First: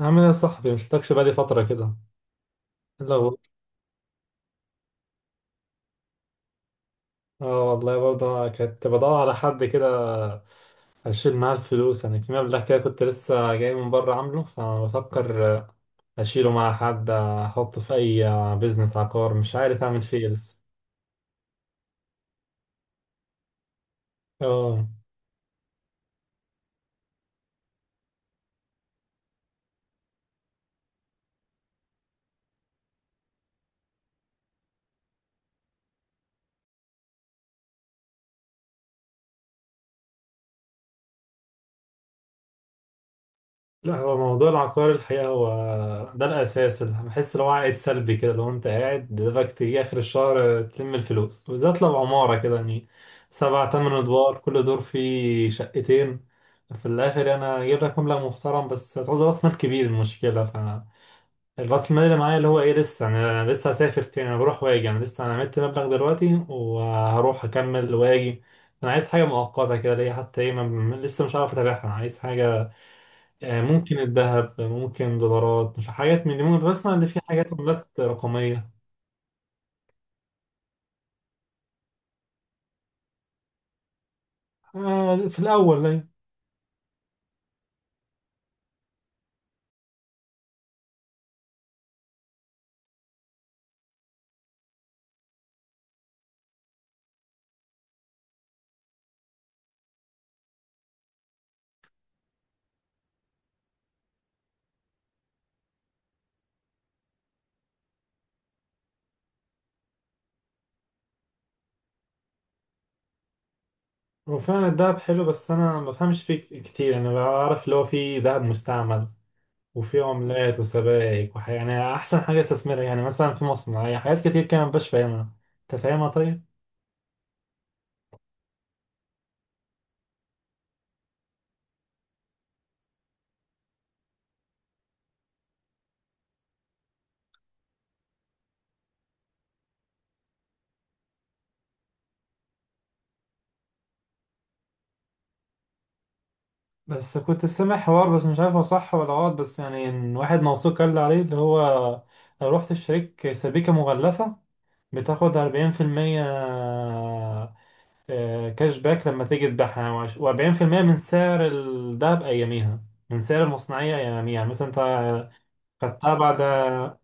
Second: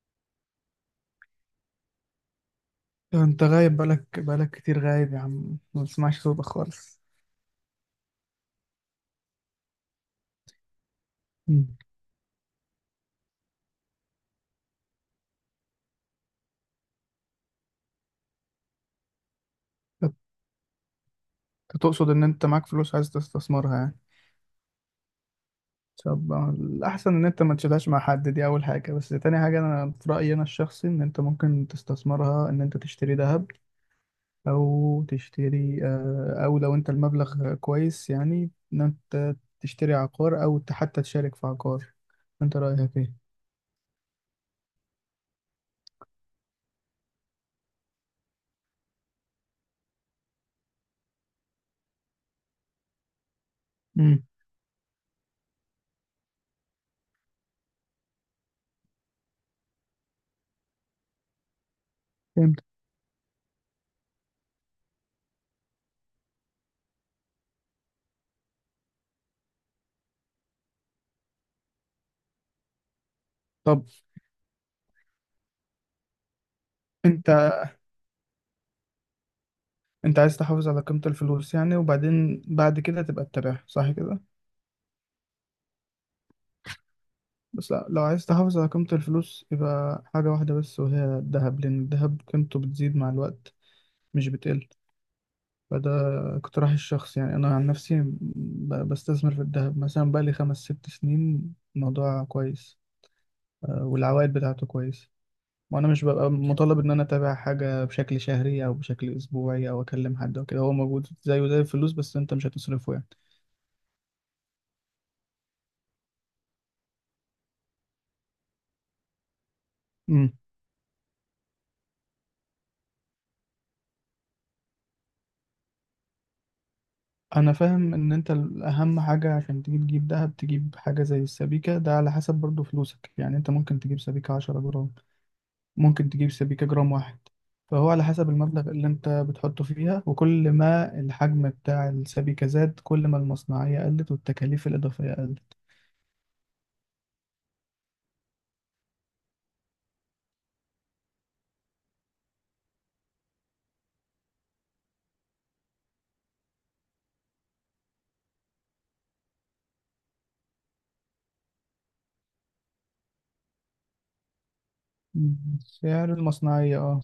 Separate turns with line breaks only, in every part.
عامل ايه يا صاحبي؟ مشفتكش بقالي فترة كده. الا
لو
هو،
انت غايب بقالك كتير غايب يا عم، ما بسمعش صوتك خالص.
اه والله برضه كنت بدور على حد كده اشيل معاه
مم.
الفلوس، يعني في مبلغ كده كنت لسه جاي من بره عامله، فبفكر اشيله مع حد، احطه في اي بيزنس عقار، مش عارف اعمل فيه
انت
إيه لسه.
تقصد ان انت معاك فلوس عايز تستثمرها يعني؟
اه.
طب الاحسن ان انت ما تشيلهاش مع حد، دي اول حاجه، بس تاني حاجه انا في رايي انا الشخصي ان انت ممكن تستثمرها، ان انت تشتري ذهب، او تشتري آه، او لو انت المبلغ كويس يعني، ان انت تشتري عقار او حتى تشارك في عقار. انت رايك ايه؟
لا، هو موضوع العقار الحقيقة هو ده الأساس اللي بحس لو عائد سلبي كده، لو أنت قاعد دماغك تيجي آخر الشهر تلم الفلوس، وبالذات لو عمارة كده يعني سبع تمن
امم
أدوار كل دور فيه شقتين. في الآخر أنا جايب لك مبلغ محترم بس هتعوز رأس مال كبير، المشكلة. فالرأس المال اللي معايا اللي هو
فهمت.
إيه لسه أنا لسه هسافر تاني، أنا بروح وآجي، أنا لسه أنا عملت مبلغ دلوقتي وهروح أكمل وآجي. أنا عايز حاجة مؤقتة كده ليا حتى إيه لسه مش عارف أتابعها، أنا عايز حاجة. يعني
طب
ممكن الذهب، ممكن دولارات، مش حاجات من دي، ممكن بسمع ان في
انت
حاجات عملات رقمية.
انت عايز تحافظ على قيمة الفلوس يعني، وبعدين بعد كده تبقى تتابعها، صح كده؟
آه في الأول يعني.
بس لا، لو عايز تحافظ على قيمة الفلوس يبقى حاجة واحدة بس، وهي الذهب، لأن الذهب قيمته بتزيد مع الوقت مش بتقل. فده اقتراح الشخص، يعني أنا عن نفسي بستثمر في الذهب مثلا بقالي خمس ست سنين، الموضوع كويس والعوائد بتاعته كويسة. وأنا مش ببقى مطالب إن أنا أتابع حاجة بشكل شهري أو بشكل أسبوعي أو أكلم حد أو كده، هو موجود زيه زي الفلوس بس أنت مش هتصرفه.
وفعلا الذهب حلو بس أنا ما بفهمش فيه كتير، يعني أنا بعرف اللي هو في ذهب مستعمل وفي
يعني
عملات وسبائك وحاجة، يعني أحسن حاجة استثمرها يعني مثلا في مصنع، يعني حاجات كتير كده مبقاش فاهمها. أنت فاهمها طيب؟
انا فاهم ان انت الاهم حاجة عشان تجيب دهب، تجيب حاجة زي السبيكة، ده على حسب برضو فلوسك. يعني انت ممكن تجيب سبيكة 10 جرام، ممكن تجيب سبيكة 1 جرام. فهو على حسب المبلغ اللي انت بتحطه فيها، وكل ما الحجم بتاع السبيكة زاد كل ما المصنعية قلت والتكاليف الإضافية قلت.
بس كنت سامع حوار بس مش عارف هو صح ولا غلط، بس يعني إن واحد موثوق قال لي عليه اللي هو لو رحت اشتريت سبيكة مغلفة بتاخد 40% كاش باك لما تيجي تبيعها، و40% من سعر الدهب أياميها من سعر المصنعية أياميها، يعني مثلا أنت
مم. سعر
خدتها بعد.
المصنعية، اه.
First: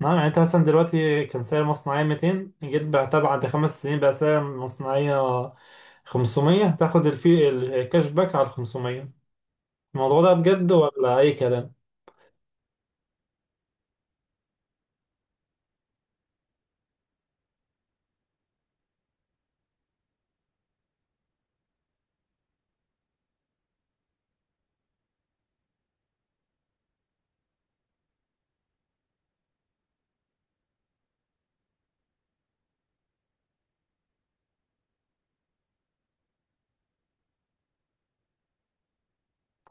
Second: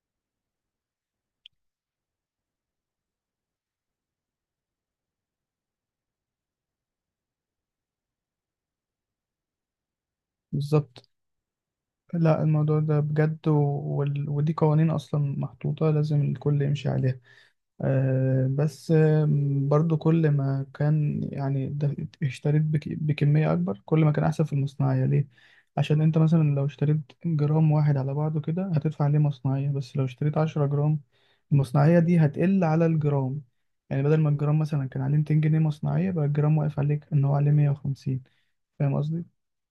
نعم، يعني أنت مثلا دلوقتي كان سعر المصنعية 200، جيت بعتها بعد 5 سنين بقى سعر المصنعية 500، تاخد الفي الكاش باك على 500. الموضوع ده بجد
بالظبط.
ولا أي كلام؟
لا الموضوع ده بجد ودي قوانين اصلا محطوطة لازم الكل يمشي عليها. بس برضو كل ما كان يعني بكمية أكبر كل ما كان أحسن في المصنعية. ليه؟ عشان أنت مثلا لو اشتريت جرام واحد على بعضه كده هتدفع عليه مصنعية، بس لو اشتريت 10 جرام المصنعية دي هتقل على الجرام. يعني بدل ما الجرام مثلا كان عليه 200 جنيه مصنعية، بقى الجرام واقف عليك إن هو عليه 150. فاهم قصدي؟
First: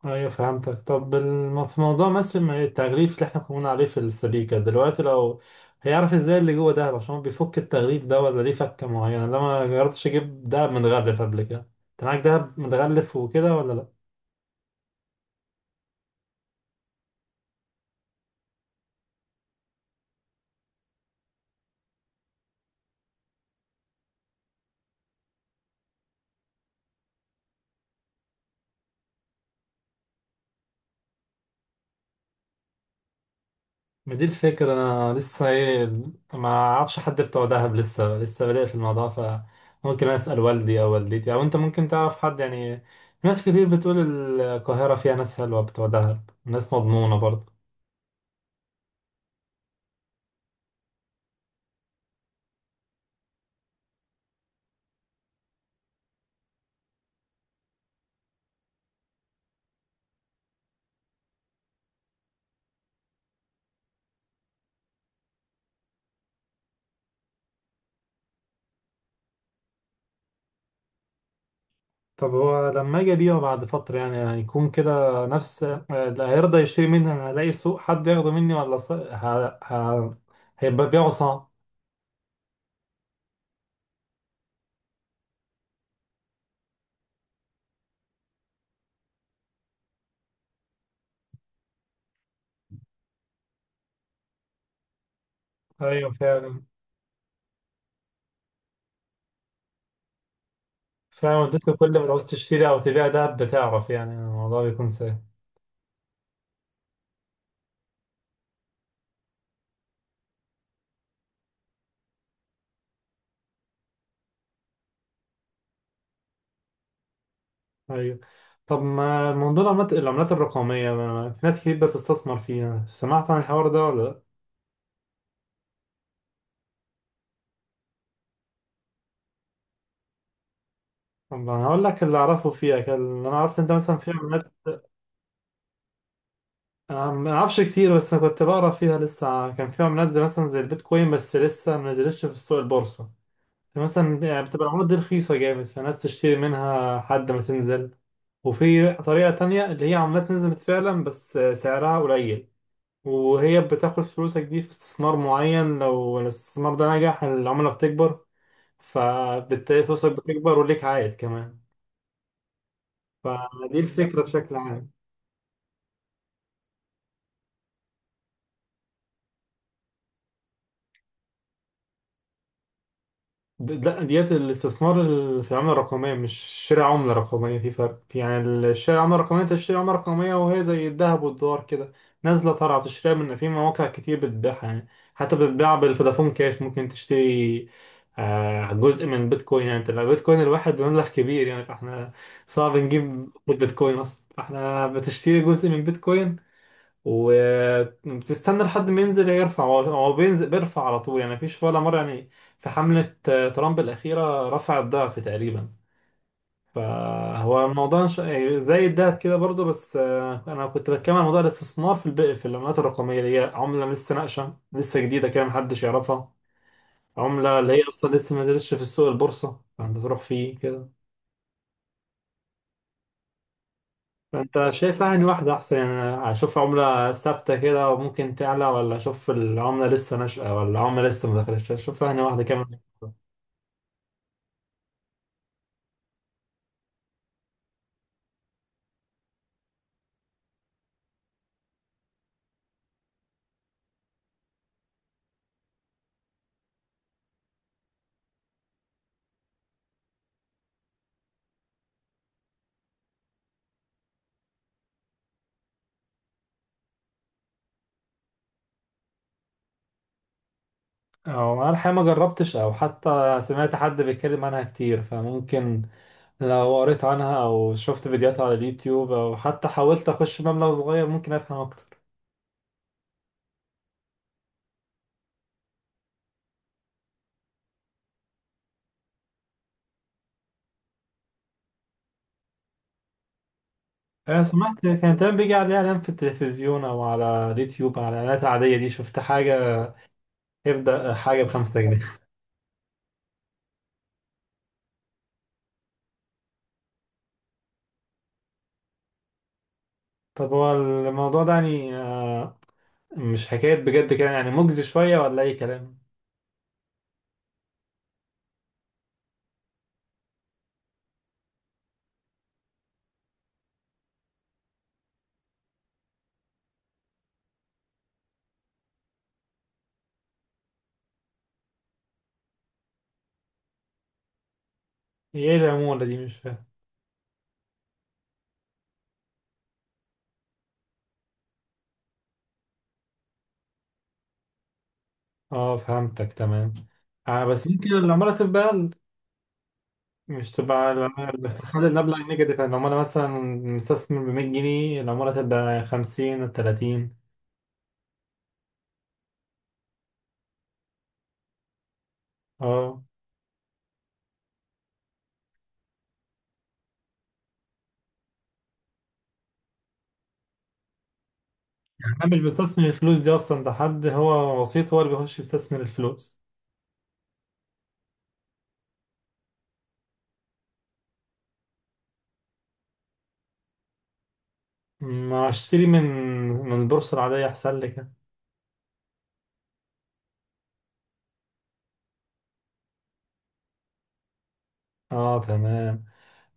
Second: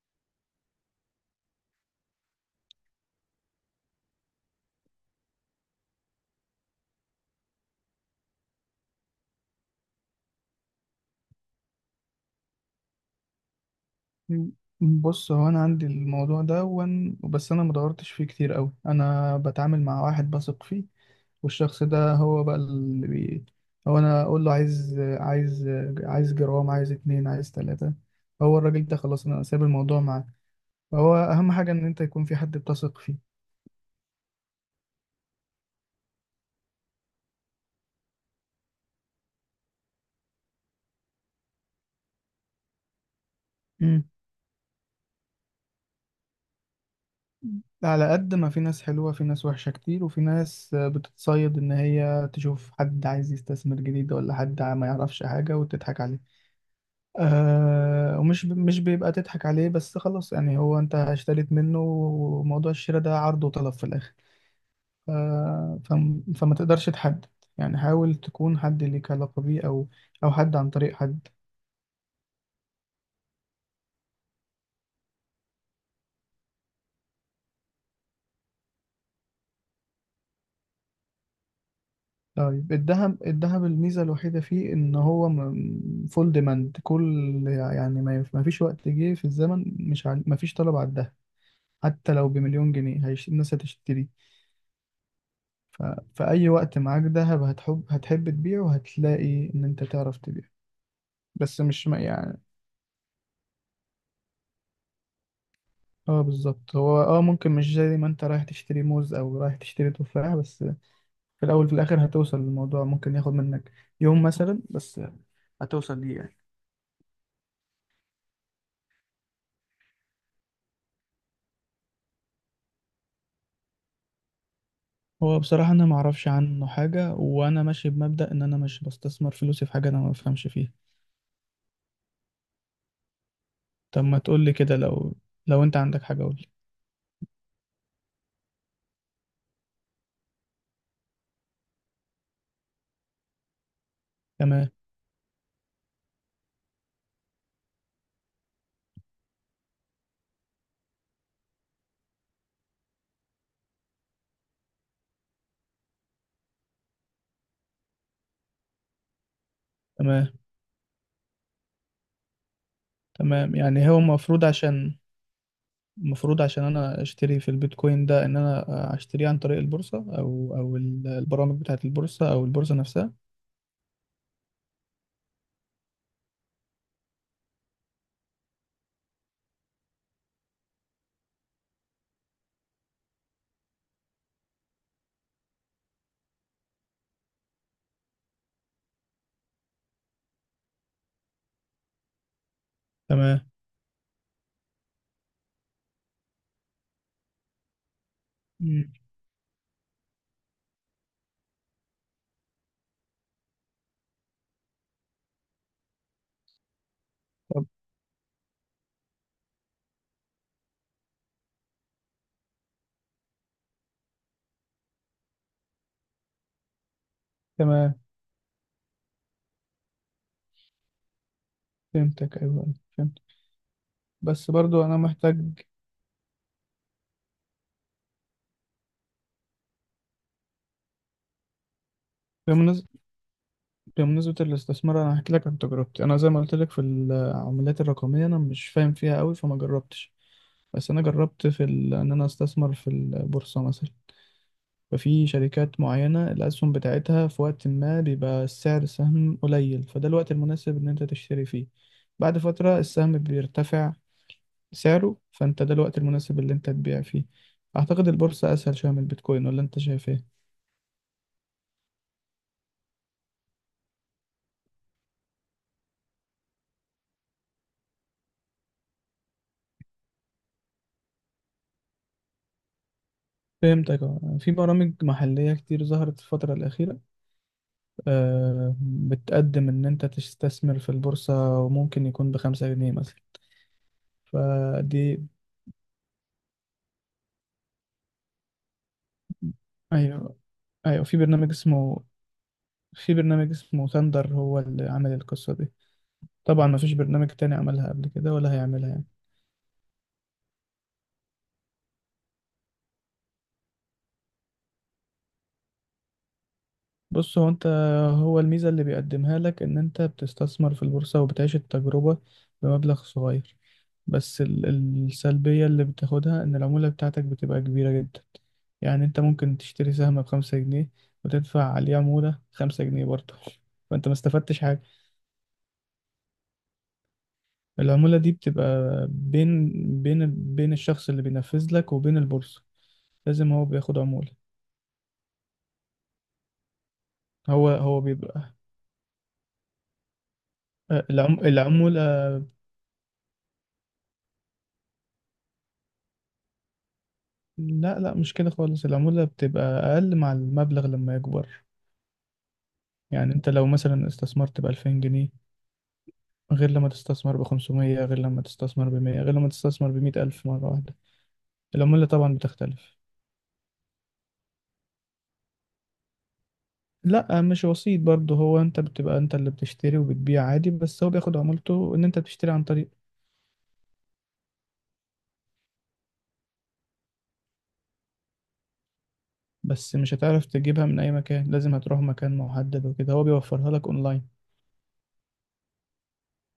ايوه فهمتك. طب في موضوع مثل ما التغليف اللي احنا كنا بنقول عليه في السبيكة دلوقتي، لو هيعرف ازاي اللي جوه دهب عشان هو بيفك التغليف ده، ولا ليه فكة معينة؟ انا ما جربتش اجيب دهب متغلف قبل كده. انت معاك دهب متغلف وكده ولا لا؟
مم. بص هو انا عندي الموضوع ده بس انا مدورتش فيه كتير قوي، انا بتعامل مع واحد بثق فيه. والشخص ده هو بقى هو انا اقول له عايز جرام، عايز اتنين، عايز تلاتة، هو الراجل ده خلاص انا سايب الموضوع معاه. فهو اهم حاجة ان انت يكون في حد بتثق فيه.
ما دي الفكرة، انا لسه ايه ما اعرفش حد بتوع دهب، لسه بادئ في الموضوع، فممكن اسأل والدي او والدتي، او انت ممكن تعرف حد يعني. ناس كتير بتقول
مم.
القاهرة فيها ناس حلوة بتوع دهب، ناس مضمونة برضه.
على قد ما في ناس حلوة في ناس وحشة كتير، وفي ناس بتتصيد ان هي تشوف حد عايز يستثمر جديد، ولا حد ما يعرفش حاجة وتضحك عليه. آه، مش بيبقى تضحك عليه بس خلاص، يعني هو انت اشتريت منه، وموضوع الشراء ده عرض وطلب في الاخر. ف... فما تقدرش تحدد. يعني حاول تكون حد ليك علاقة بيه، او او حد عن طريق حد.
طب هو لما اجي ابيعه بعد فترة يعني هيكون كده نفس اللي هيرضى يشتري مني؟ انا هلاقي سوق، حد ياخده مني، ولا هيبقى بيعه صعب؟
طيب الذهب، الذهب الميزة الوحيدة فيه ان هو فول ديماند. كل يعني ما فيش وقت جه في الزمن مش ع... ما فيش طلب على الذهب. حتى لو بمليون جنيه الناس هتشتري. ف...
ايوه
في اي
فعلا.
وقت معاك ذهب هتحب تبيعه، وهتلاقي ان انت تعرف تبيعه.
فعلا
بس
اديته،
مش
كل
ما
ما عاوز
يعني،
تشتري او تبيع ده بتعرف، يعني الموضوع بيكون سهل.
اه بالظبط. هو اه ممكن مش زي ما انت رايح تشتري موز او رايح تشتري تفاح بس، في الاول في الاخر هتوصل للموضوع، ممكن ياخد منك يوم مثلا بس هتوصل ليه يعني.
ايوه. طب ما موضوع العملات، العملات الرقمية في ناس كتير بتستثمر فيها، سمعت عن الحوار ده ولا لا؟
هو بصراحة أنا معرفش عنه حاجة، وأنا ماشي بمبدأ إن أنا مش بستثمر فلوسي في حاجة أنا ما بفهمش فيها.
طب انا هقول لك اللي اعرفه فيها، كان اللي انا عرفت انت مثلا
طب
في
ما
عملات.
تقولي كده، لو لو أنت عندك حاجة قولي.
أنا ما اعرفش كتير، بس انا كنت بقرا فيها لسه، كان فيها منزل مثلا زي البيتكوين بس لسه ما نزلتش في السوق البورصه. مثلا يعني بتبقى
تمام.
العملات دي رخيصه جامد، فالناس تشتري منها لحد ما تنزل. وفي طريقه تانية اللي هي عملات نزلت فعلا بس سعرها قليل، وهي بتاخد فلوسك دي في استثمار معين، لو الاستثمار ده نجح العمله بتكبر، فبالتالي فلوسك
تمام.
بتكبر وليك عائد كمان.
تمام.
فدي
يعني هو
الفكره
المفروض
بشكل عام.
عشان، المفروض عشان انا اشتري في البيتكوين ده، ان انا اشتريه عن طريق البورصة، او البرامج بتاعة البورصة او البورصة نفسها.
لا، ديت الاستثمار في العملة الرقمية مش شراء عملة رقمية، في فرق، في يعني شراء عملة رقمية انت تشتري عملة رقمية، وهي زي الذهب والدولار كده نازلة طالعة، بتشتريها من في مواقع كتير بتبيعها يعني. حتى بتباع بالفودافون كاش، ممكن تشتري جزء من بيتكوين. يعني انت لو بيتكوين الواحد مبلغ كبير يعني فاحنا صعب نجيب
تمام.
بيتكوين اصلا، فاحنا بتشتري جزء من بيتكوين. وبتستنى لحد
مم.
ما ينزل يرفع، هو بينزل بيرفع على طول، يعني مفيش ولا مرة يعني. في حملة ترامب الأخيرة رفع الضعف تقريبا. فهو
طب
الموضوع يعني زي الدهب كده برضو بس. أنا كنت بتكلم عن موضوع الاستثمار في في العملات الرقمية اللي هي عملة لسه ناقشة لسه جديدة كده محدش يعرفها. عملة اللي هي
تمام،
أصلا لسه ما نزلتش في السوق البورصة، فأنت تروح فيه كده.
فهمتك. ايوه أيوة، فهمت. بس
انت
برضو انا
شايف يعني
محتاج.
واحدة احسن؟ يعني اشوف عملة ثابتة كده وممكن تعلى، ولا اشوف العملة لسه ناشئة، ولا عملة لسه ما دخلتش اشوف يعني واحدة كمان؟
بمناسبة بمناسبة الاستثمار، انا هحكي لك عن تجربتي. انا زي ما قلت لك في العملات الرقمية انا مش فاهم فيها قوي فما جربتش. بس انا جربت ان انا استثمر في البورصة مثلا. ففي شركات معينة الأسهم بتاعتها في وقت ما بيبقى السعر السهم قليل، فده الوقت المناسب إن أنت تشتري فيه. بعد فترة السهم بيرتفع سعره، فأنت ده الوقت المناسب اللي أنت تبيع فيه. أعتقد البورصة أسهل شوية من البيتكوين، ولا أنت شايف إيه؟
او انا الحقيقة ما جربتش او حتى سمعت حد بيتكلم عنها كتير، فممكن لو قريت عنها او شفت فيديوهات على اليوتيوب، او حتى حاولت اخش مبلغ صغير ممكن افهم اكتر.
فهمتك. اه في برامج محلية كتير ظهرت الفترة الأخيرة، بتقدم إن أنت تستثمر في البورصة وممكن يكون بـ5 جنيه مثلا.
انا سمعت كان
فدي
دايما بيجي عليها اعلان في التلفزيون او على اليوتيوب على الاعلانات العادية دي، شفت حاجة
أيوه. أيوه
يبدأ
في
حاجة
برنامج
بـ5 جنيه.
اسمه، في برنامج اسمه ثاندر هو اللي عمل القصة دي. طبعا ما فيش برنامج تاني عملها قبل كده ولا هيعملها يعني.
طب هو الموضوع ده يعني مش حكاية بجد كده؟ يعني مجزي شوية ولا أي كلام؟
بص هو انت، هو الميزة اللي بيقدمها لك ان انت بتستثمر في البورصة وبتعيش التجربة بمبلغ صغير. بس ال- السلبية اللي بتاخدها ان العمولة بتاعتك بتبقى كبيرة جدا. يعني انت ممكن تشتري سهم بـ5 جنيه، وتدفع عليه عمولة 5 جنيه برضه، فانت ما استفدتش حاجة.
هي إيه العمولة دي؟ مش فاهم.
العمولة دي بتبقى بين بين الشخص اللي بينفذ لك وبين البورصة، لازم هو بياخد عمولة.
آه فهمتك تمام. آه بس
هو
يمكن
هو
العمولة
بيبقى،
تبقى أقل. مش تبقى العمولة اللي بتخلي
العمولة،
المبلغ نيجاتيف؟ يعني لو أنا مثلا مستثمر بـ100 جنيه، العمولة تبقى خمسين تلاتين.
لا لا مش كده خالص، العمولة بتبقى أقل مع المبلغ لما يكبر.
آه.
يعني أنت لو مثلا استثمرت بـ2000 جنيه، غير لما تستثمر بـ500، غير لما تستثمر بـ100، غير لما تستثمر بـ100 ألف مرة واحدة، العمولة
يعني
طبعا
أنا مش بستثمر
بتختلف.
الفلوس دي أصلا، ده حد هو وسيط هو اللي بيخش يستثمر الفلوس.
لا مش وسيط برضه، هو أنت بتبقى أنت اللي بتشتري وبتبيع عادي، بس هو بياخد عمولته إن أنت بتشتري عن طريق.
ما أشتري من البورصة العادية أحسن لك.
بس مش هتعرف تجيبها من أي مكان، لازم هتروح مكان محدد وكده، هو بيوفرها لك أونلاين.
آه تمام.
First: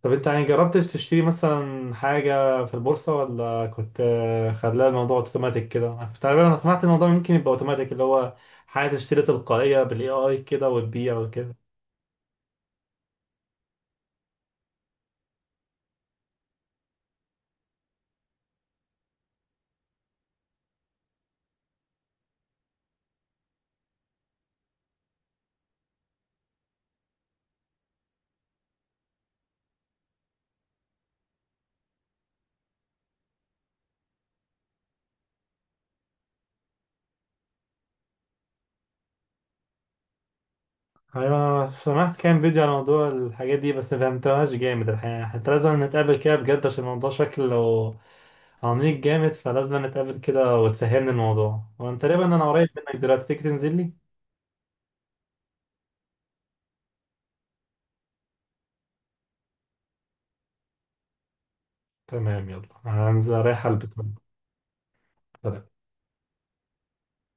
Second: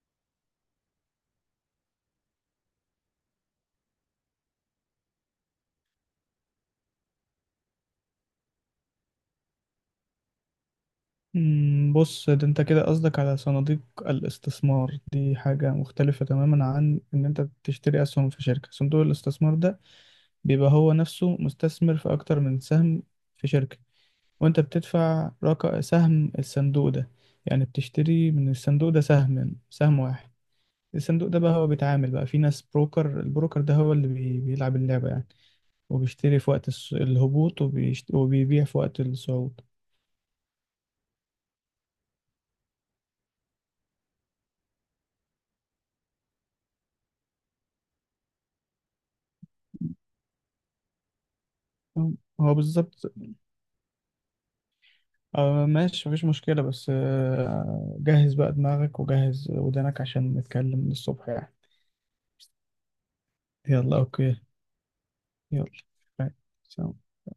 طب انت يعني جربتش تشتري مثلا حاجة في البورصة، ولا كنت خلاها الموضوع اوتوماتيك كده تقريبا؟ انا سمعت الموضوع ممكن يبقى اوتوماتيك، اللي هو حاجة تشتري تلقائية بالاي اي كده وتبيع وكده.
بص ده انت كده قصدك على صناديق الاستثمار، دي حاجة مختلفة تماما عن ان انت تشتري اسهم في شركة. صندوق الاستثمار ده بيبقى هو نفسه مستثمر في اكتر من سهم في شركة، وانت بتدفع رقم سهم الصندوق ده، يعني بتشتري من الصندوق ده سهم واحد. الصندوق ده بقى هو بيتعامل بقى في ناس بروكر، البروكر ده هو اللي بيلعب اللعبة يعني، وبيشتري في وقت الهبوط وبيبيع في وقت الصعود.
ايوه انا سمعت كام فيديو على موضوع الحاجات دي بس ما فهمتهاش جامد الحقيقة، حتى لازم نتقابل كده بجد عشان الموضوع شكله عميق جامد، فلازم نتقابل كده وتفهمني الموضوع، وانا تقريبا انا
هو
قريب منك
بالظبط،
دلوقتي، تيجي تنزل لي.
آه ماشي مفيش مشكلة. بس آه جهز بقى دماغك وجهز ودانك عشان نتكلم من الصبح يعني.
تمام، يلا هنزل رايح
يلا
البس
أوكي. يلا. باي. سلام.